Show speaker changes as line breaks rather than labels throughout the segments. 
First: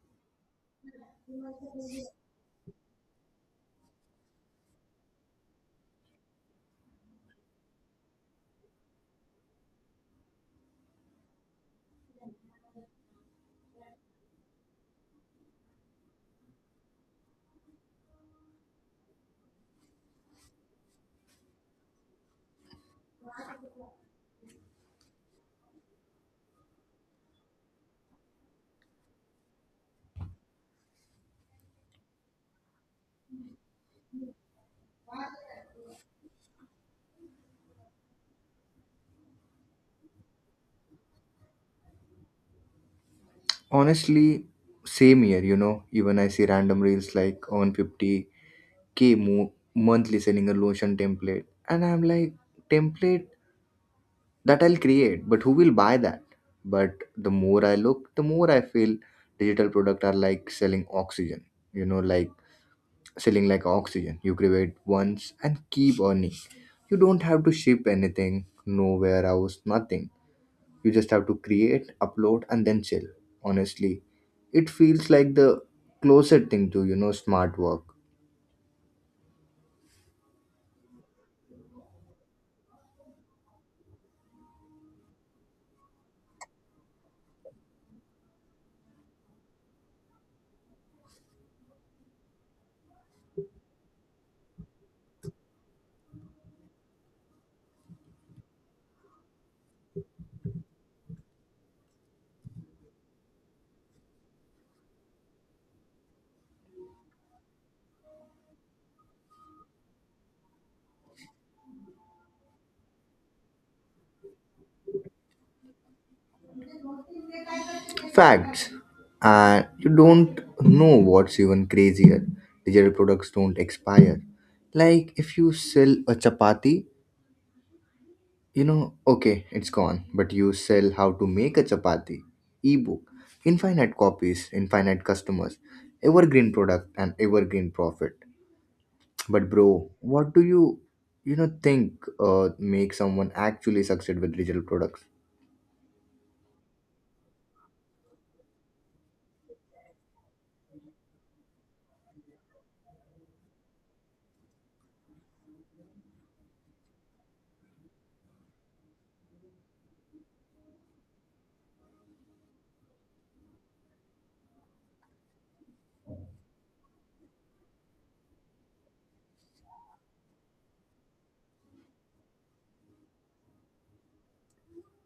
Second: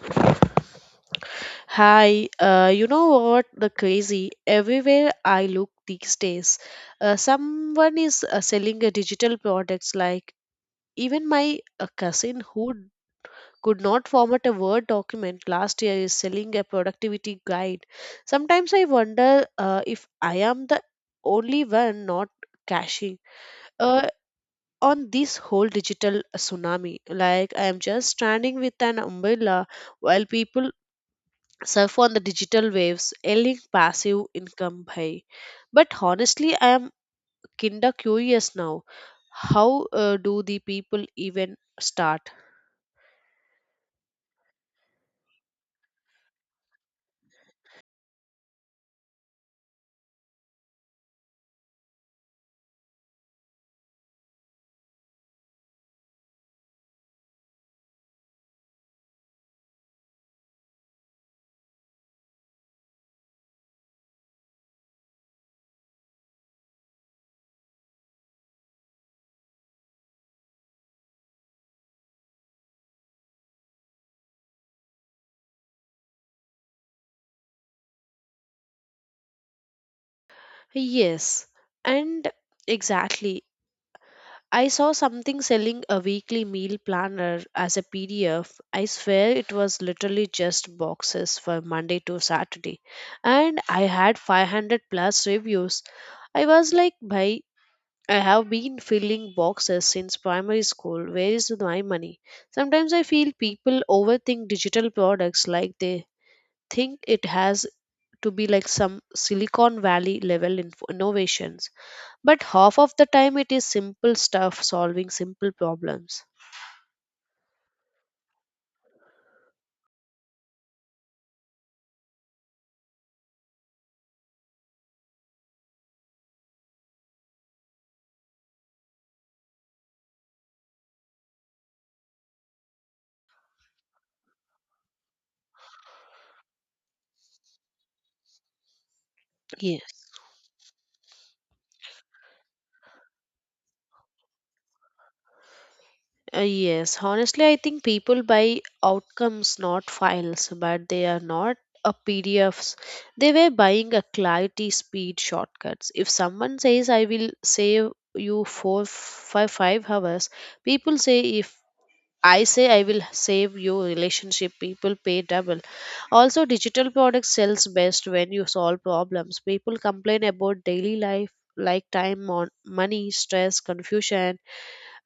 Hi. You know what? The crazy. Everywhere I look these days, someone is selling a digital products. Like even my cousin who could not format a Word document last year is selling a productivity guide. Sometimes I wonder if I am the only one not cashing uh, on this whole digital tsunami. Like I am just standing with an umbrella while people surf on the digital waves, earning passive income by. But honestly, I am kinda curious now. How do the people even start?
Honestly, same year, you know, even I see random reels like on 50K monthly selling a lotion template, and I'm like, template that I'll create, but who will buy that? But the more I look, the more I feel digital product are like selling oxygen, you know, like selling like oxygen. You create once and keep earning. You don't have to ship anything, no warehouse, nothing. You just have to create, upload, and then chill. Honestly, it feels like the closest thing to, you know, smart work.
Yes, and exactly. I saw something selling a weekly meal planner as a PDF. I swear it was literally just boxes for Monday to Saturday. And I had 500 plus reviews. I was like, bhai, I have been filling boxes since primary school. Where is my money? Sometimes I feel people overthink digital products like they think it has to be like some Silicon Valley level innovations. But half of the time it is simple stuff solving simple problems.
Facts. And you don't know what's even crazier. Digital products don't expire. Like if you sell a chapati, you know, okay, it's gone, but you sell how to make a chapati, ebook, infinite copies, infinite customers, evergreen product, and evergreen profit. But bro,
Yes.
what do you you know think make someone actually succeed with digital products?
Yes, honestly, I think people buy outcomes, not files, but they are not a PDFs. They were buying a clarity speed shortcuts. If someone says, I will save you 5 hours, people say, if I say I will save you relationship, people pay double. Also, digital products sells best when you solve problems. People complain about daily life like time, money, stress, confusion,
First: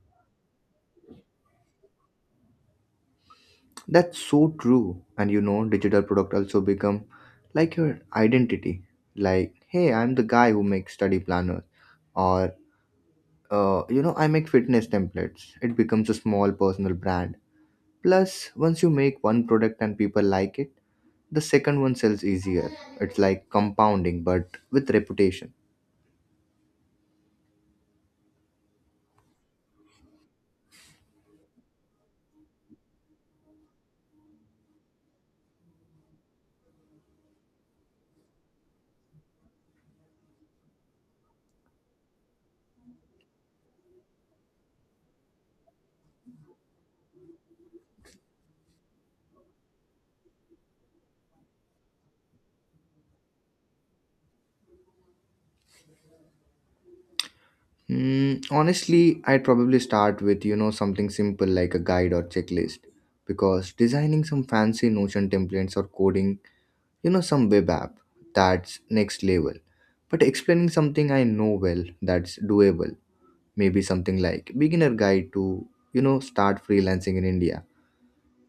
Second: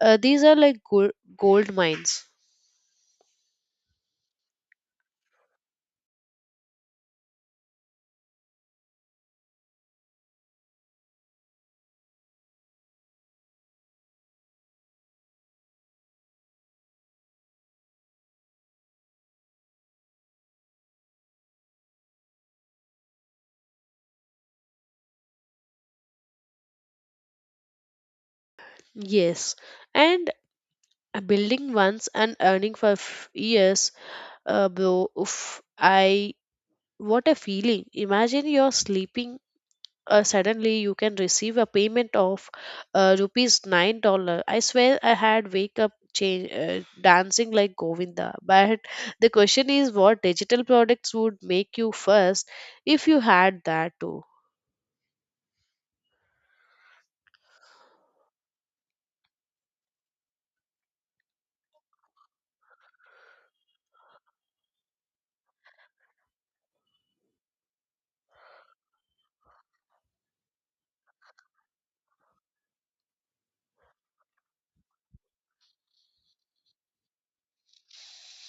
these are like gold mines.
That's so true. And you know, digital product also become like your identity. Like, hey, I'm the guy who makes study planners, or you know, I make fitness templates. It becomes a small personal brand. Plus, once you make one product and people like it, the second one sells easier. It's like compounding, but with reputation.
Yes, and building once and earning for years, bro. Oof, I, what a feeling! Imagine you're sleeping. Suddenly, you can receive a payment of rupees 9 dollars. I swear, I had wake up change dancing like Govinda. But the question is, what digital products would make you first if you had that too?
Honestly, I'd probably start with, you know, something simple like a guide or checklist, because designing some fancy Notion templates or coding, you know, some web app, that's next level. But explaining something I know well, that's doable. Maybe something like beginner guide to, you know, start freelancing in India.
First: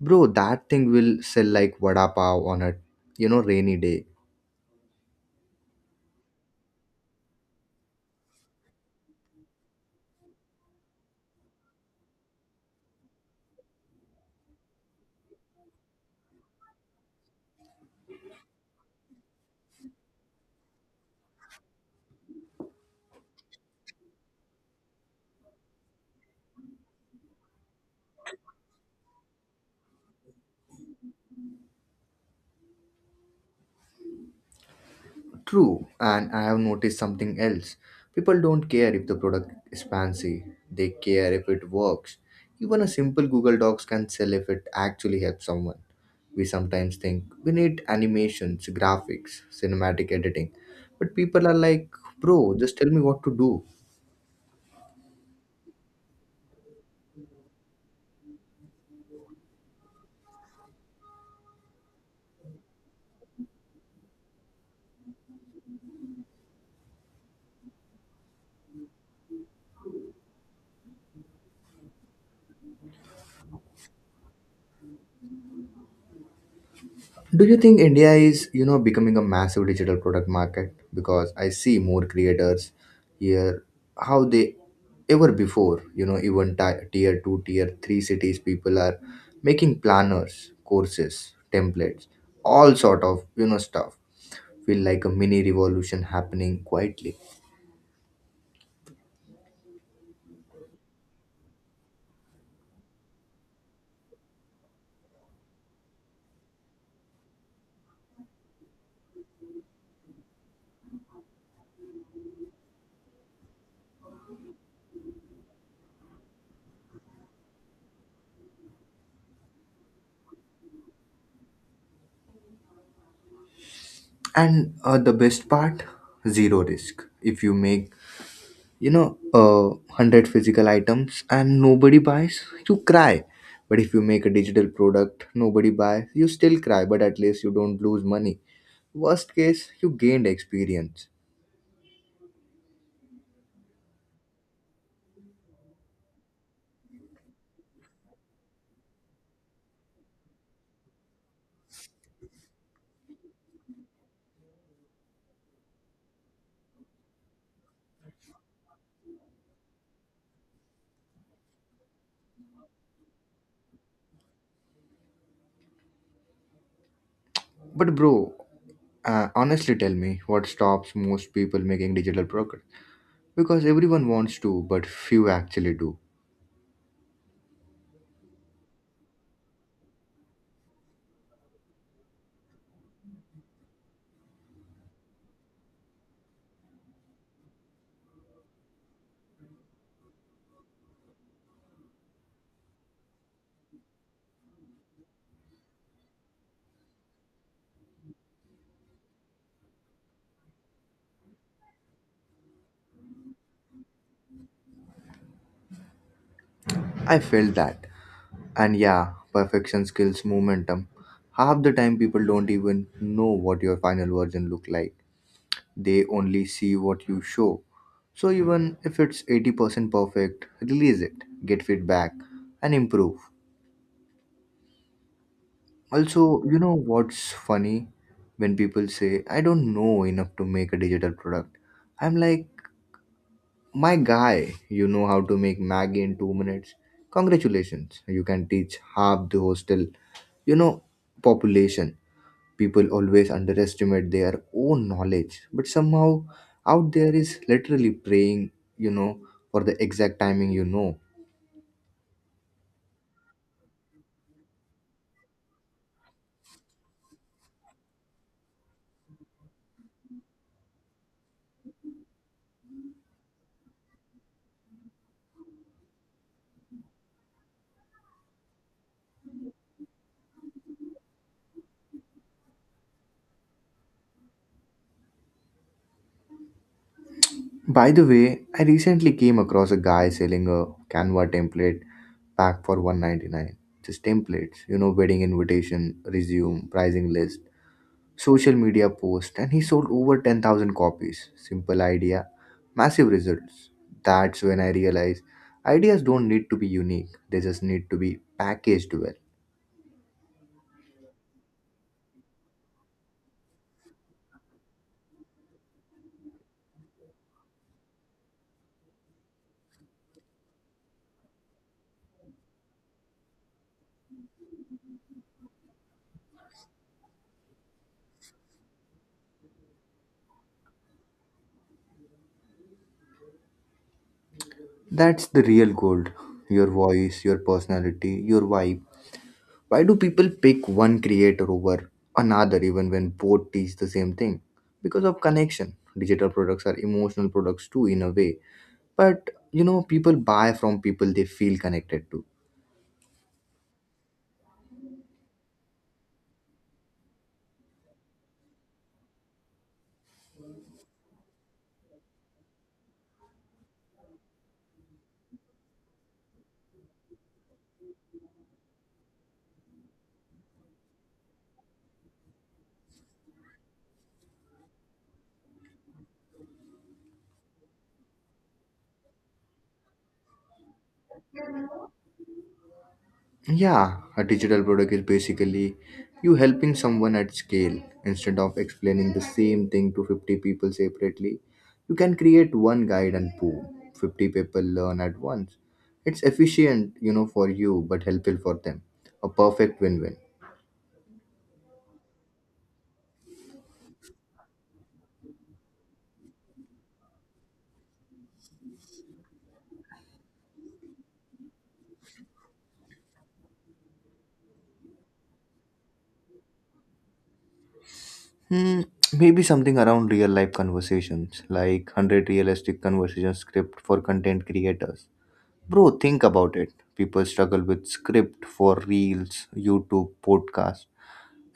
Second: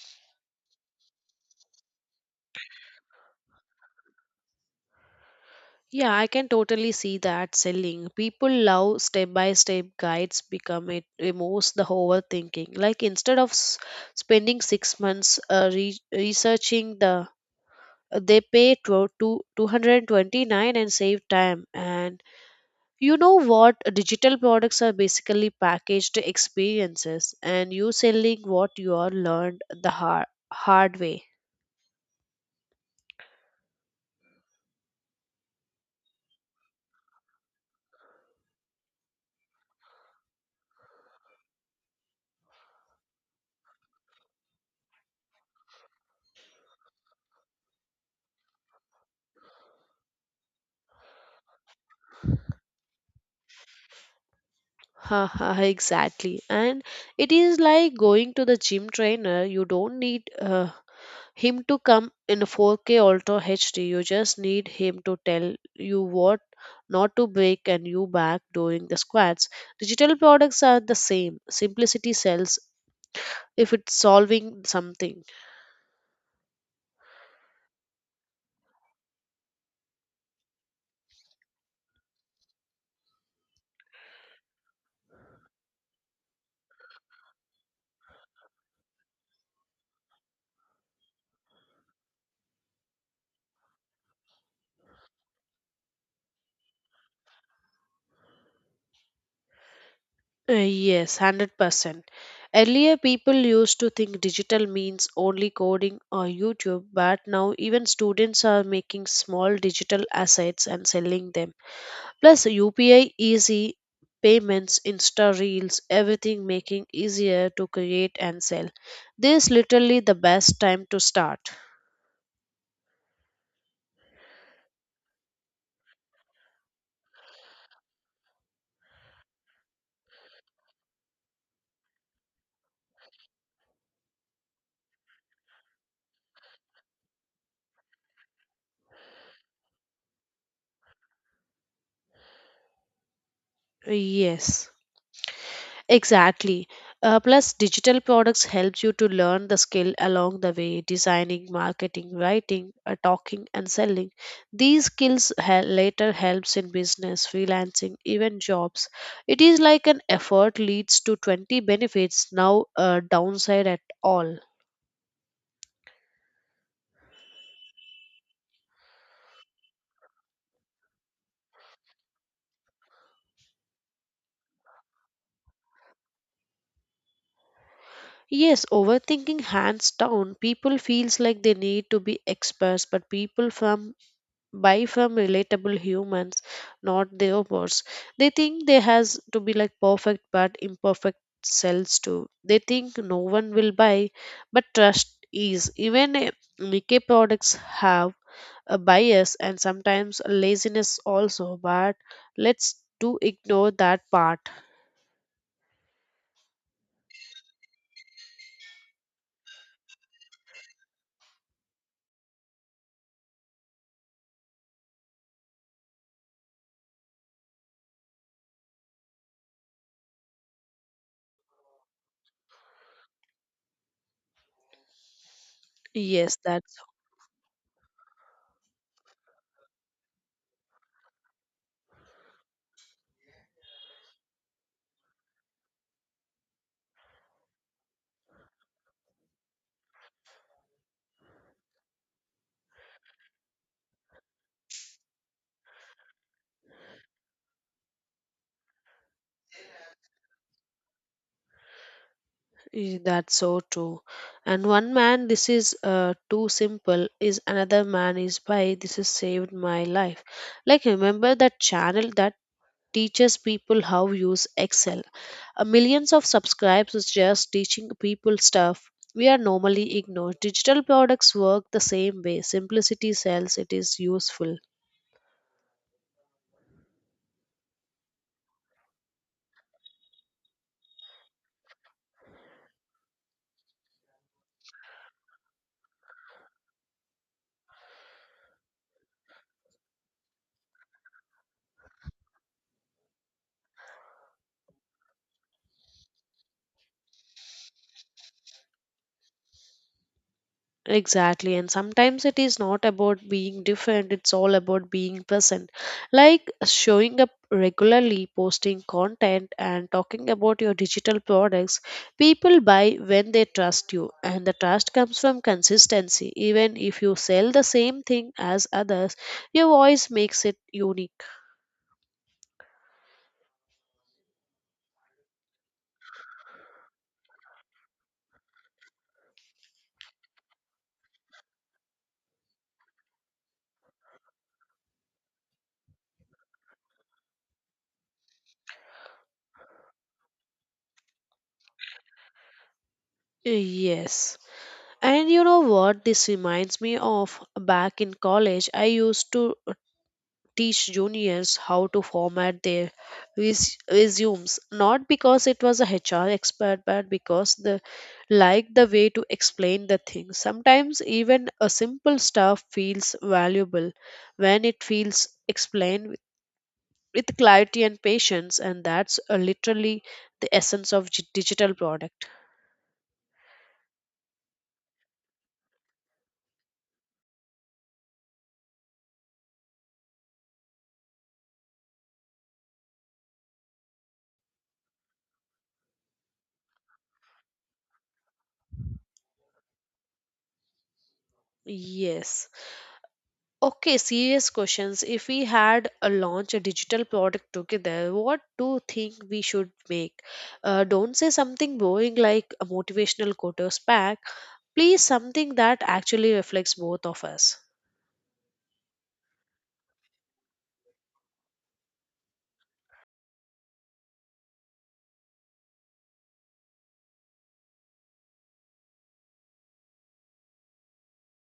Bro, that thing will sell like vada pav on a, you know, rainy day.
Yeah, I can totally see that selling. People love step by step guides become it removes the overthinking. Like instead of spending 6 months researching the, they pay two hundred twenty nine and save time. And you know what? Digital products are basically packaged experiences, and you selling what you are learned the hard way.
True, and I have noticed something else. People don't care if the product is fancy, they care if it works. Even a simple Google Docs can sell if it actually helps someone. We sometimes think we need animations, graphics, cinematic editing, but people are like, bro, just tell me what to do.
Ha, ha, ha, exactly. And it is like going to the gym trainer. You don't need him to come in a 4K Ultra HD. You just need him to tell you what not to break and you back during the squats. Digital products are the same. Simplicity sells if it's solving something.
Do you think India is, you know, becoming a massive digital product market? Because I see more creators here how they ever before, you know, even tier 2, tier 3 cities people are making planners, courses, templates, all sort of, you know, stuff. Feel like a mini revolution happening quietly.
Yes, 100%. Earlier, people used to think digital means only coding or YouTube, but now even students are making small digital assets and selling them. Plus, UPI easy payments, Insta Reels, everything making easier to create and sell. This literally the best time to start.
And the best part, zero risk. If you make, you know, 100 physical items and nobody buys, you cry. But if you make a digital product nobody buys, you still cry, but at least you don't lose money. Worst case, you gained experience.
Yes. Exactly. Plus, digital products helps you to learn the skill along the way, designing, marketing, writing, talking, and selling. These skills later helps in business, freelancing, even jobs. It is like an effort leads to 20 benefits, now a downside at all.
But bro, honestly tell me, what stops most people making digital progress, because everyone wants to but few actually do?
Yes, overthinking hands down. People feels like they need to be experts, but people from buy from relatable humans, not their bots. They think they has to be like perfect but imperfect sells too. They think no one will buy, but trust is. Even Nikkei products have a bias and sometimes a laziness also, but let's do ignore that part.
I felt that. And yeah, perfection skills momentum. Half the time people don't even know what your final version look like. They only see what you show. So even if it's 80% perfect, release it, get feedback, and improve.
Yes,
Also, you know
that's
what's funny? When people say, I don't know enough to make a digital product, I'm like, my guy, you know how to make Maggie in 2 minutes. Congratulations, you can teach half the hostel, you know, population. People always underestimate their own knowledge, but somehow out there is literally praying, you know, for the exact timing you know.
Eh, that's so true. And one man, this is too simple, is another man is by this has saved my life. Like, remember that channel that teaches people how use Excel. Millions of subscribes is just teaching people stuff we are normally ignored. Digital products work the same way. Simplicity sells, it is useful.
By the way, I recently came across a guy selling a Canva template pack for 199. Just templates, you know, wedding invitation, resume, pricing list, social media post, and he sold over 10,000 copies. Simple idea, massive results. That's when I realized ideas don't need to be unique, they just need to be packaged well.
Exactly, and sometimes it is not about being different, it's all about being present. Like showing up regularly, posting content, and talking about your digital products. People buy when they trust you, and the trust comes from consistency. Even if you sell the same thing as others, your voice makes it unique.
That's the real gold. Your voice, your personality, your vibe. Why do people pick one creator over another even when both teach the same thing? Because of connection. Digital products are emotional products too, in a way. But you know, people buy from people they feel connected to.
Yes. And you know what this reminds me of? Back in college, I used to teach juniors how to format their resumes, not because it was a HR expert, but because they liked the way to explain the thing. Sometimes even a simple stuff feels valuable when it feels explained with clarity and patience, and that's literally the essence of digital product.
Yeah, a digital product is basically you helping someone at scale. Instead of explaining the same thing to 50 people separately, you can create one guide and boom, 50 people learn at once. It's efficient, you know, for you, but helpful for them. A perfect win-win.
Yes. Okay, serious questions. If we had a launch a digital product together, what do you think we should make? Don't say something boring like a motivational quotes pack. Please, something that actually reflects both of us.
Hmm, maybe something around real-life conversations, like 100 realistic conversation script for content creators. Bro, think about it. People struggle with script for reels, YouTube, podcast,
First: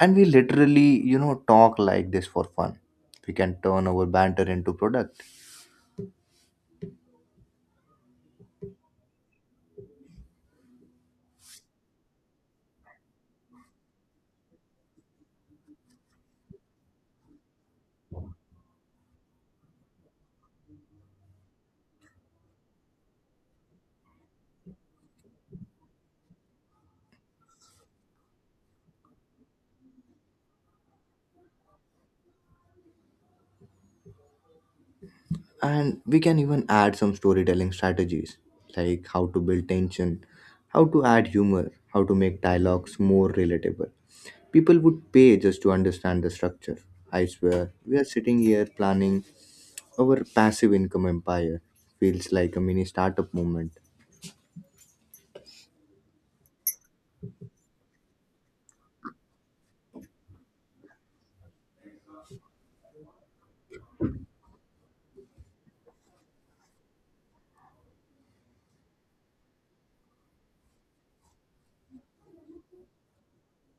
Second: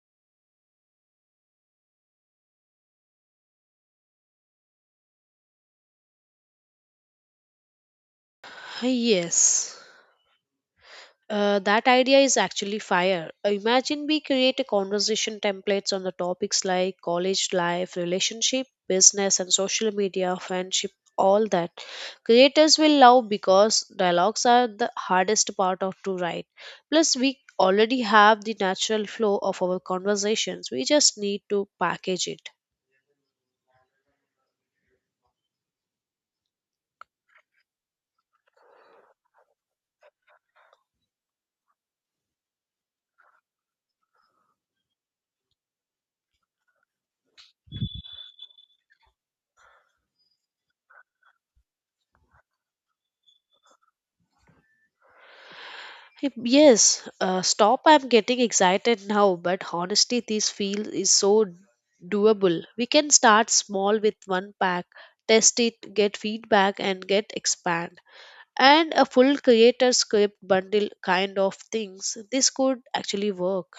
and we literally, you know, talk like this for fun. We can turn our banter into product.
Yes. That idea is actually fire. Imagine we create a conversation templates on the topics like college life, relationship, business, and social media, friendship, all that. Creators will love because dialogues are the hardest part of to write. Plus, we already have the natural flow of our conversations. We just need to package it.
And we can even add some storytelling strategies, like how to build tension, how to add humor, how to make dialogues more relatable. People would pay just to understand the structure. I swear, we are sitting here planning our passive income empire. Feels like a mini startup movement.
Hey, yes, stop. I'm getting excited now, but honestly, this feel is so doable. We can start small with one pack, test it, get feedback, and get expand. And a full creator script bundle kind of things. This could actually work.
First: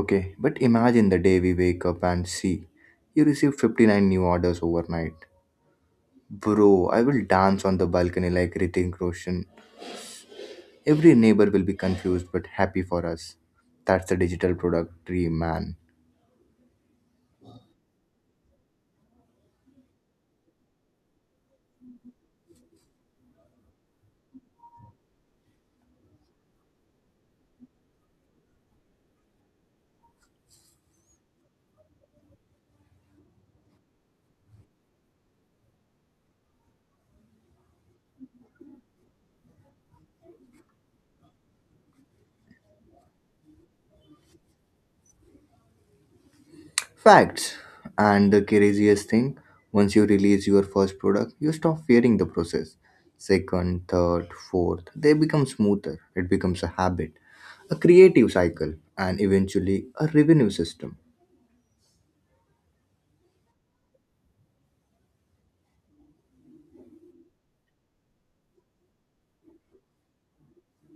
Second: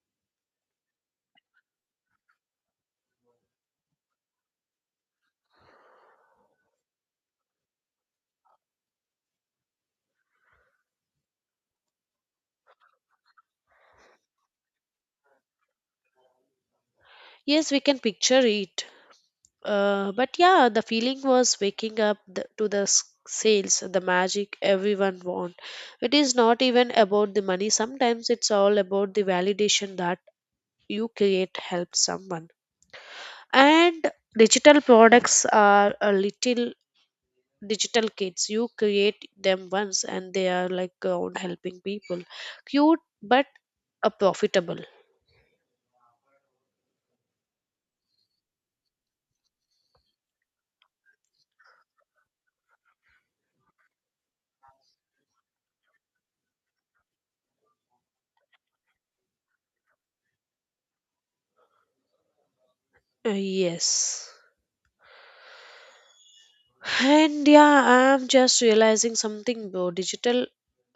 Okay, but imagine the day we wake up and see you receive 59 new orders overnight. Bro, I will dance on the balcony like Ritik Roshan. Every neighbor will be confused but happy for us. That's the digital product dream, man.
Yes, we can picture it. But yeah, the feeling was waking up the, to the sales, the magic everyone want, it is not even about the money, sometimes it's all about the validation that you create help someone, and digital products are a little digital kids, you create them once and they are like around helping people, cute but a profitable.
Facts. And the craziest thing, once you release your first product, you stop fearing the process. Second, third, fourth, they become smoother. It becomes a habit, a creative cycle, and eventually a revenue system.
Yes, and yeah, I'm just realizing something, bro. Digital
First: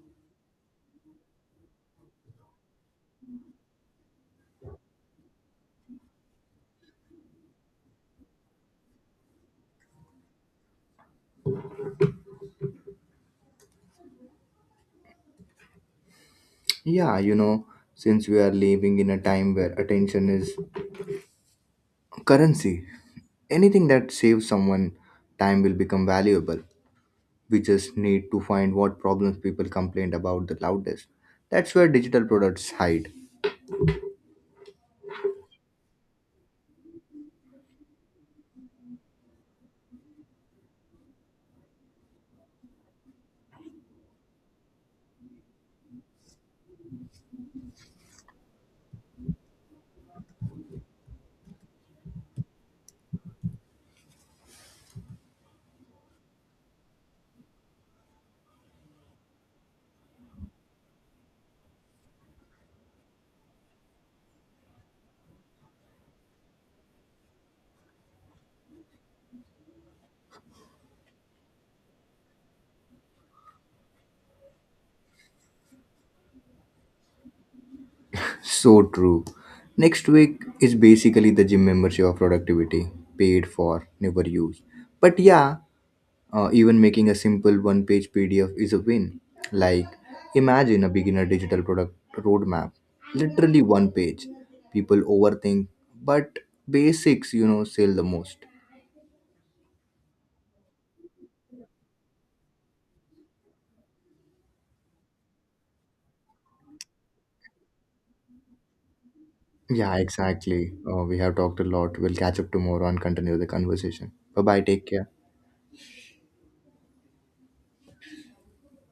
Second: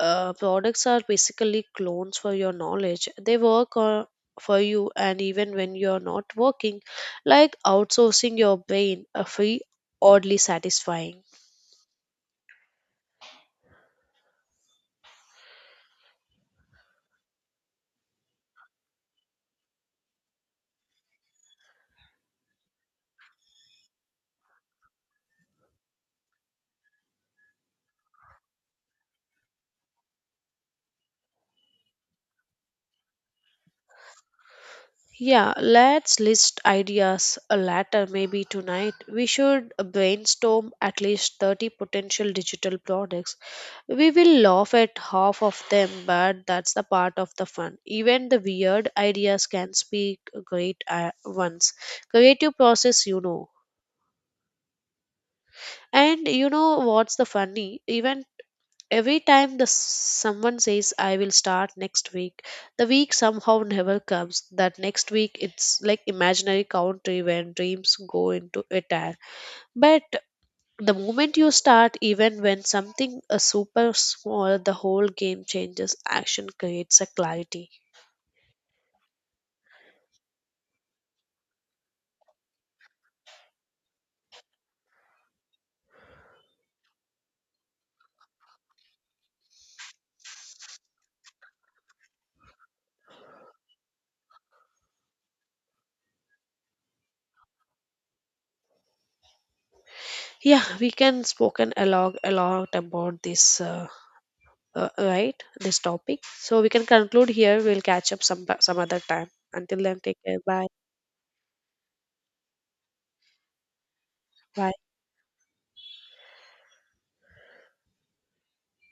products are basically clones for your knowledge, they work for you and even when you're not working, like outsourcing your brain a free, oddly satisfying.
Yeah, you know, since we are living in a time where attention is currency. Anything that saves someone time will become valuable. We just need to find what problems people complained about the loudest. That's where digital products hide.
Yeah, let's list ideas a later, maybe tonight. We should brainstorm at least 30 potential digital products. We will laugh at half of them, but that's the part of the fun. Even the weird ideas can speak great ones. Creative process, you know. And you know what's the funny? Even Every time the someone says I will start next week, the week somehow never comes. That next week it's like imaginary country when dreams go into attack. But the moment you start, even when something is super small, the whole game changes. Action creates a clarity.
So true. Next week is basically the gym membership of productivity, paid for, never used. But yeah, even making a simple one page PDF is a win. Like, imagine a beginner digital product roadmap, literally one page. People overthink, but basics, you know, sell the most.
Yeah, we can spoken a lot about this, right? This topic. So we can conclude here. We'll catch up some other time. Until
Yeah,
then, take care. Bye.
exactly. We have talked a lot. We'll catch up tomorrow and continue the conversation. Bye bye. Take
Bye.
care.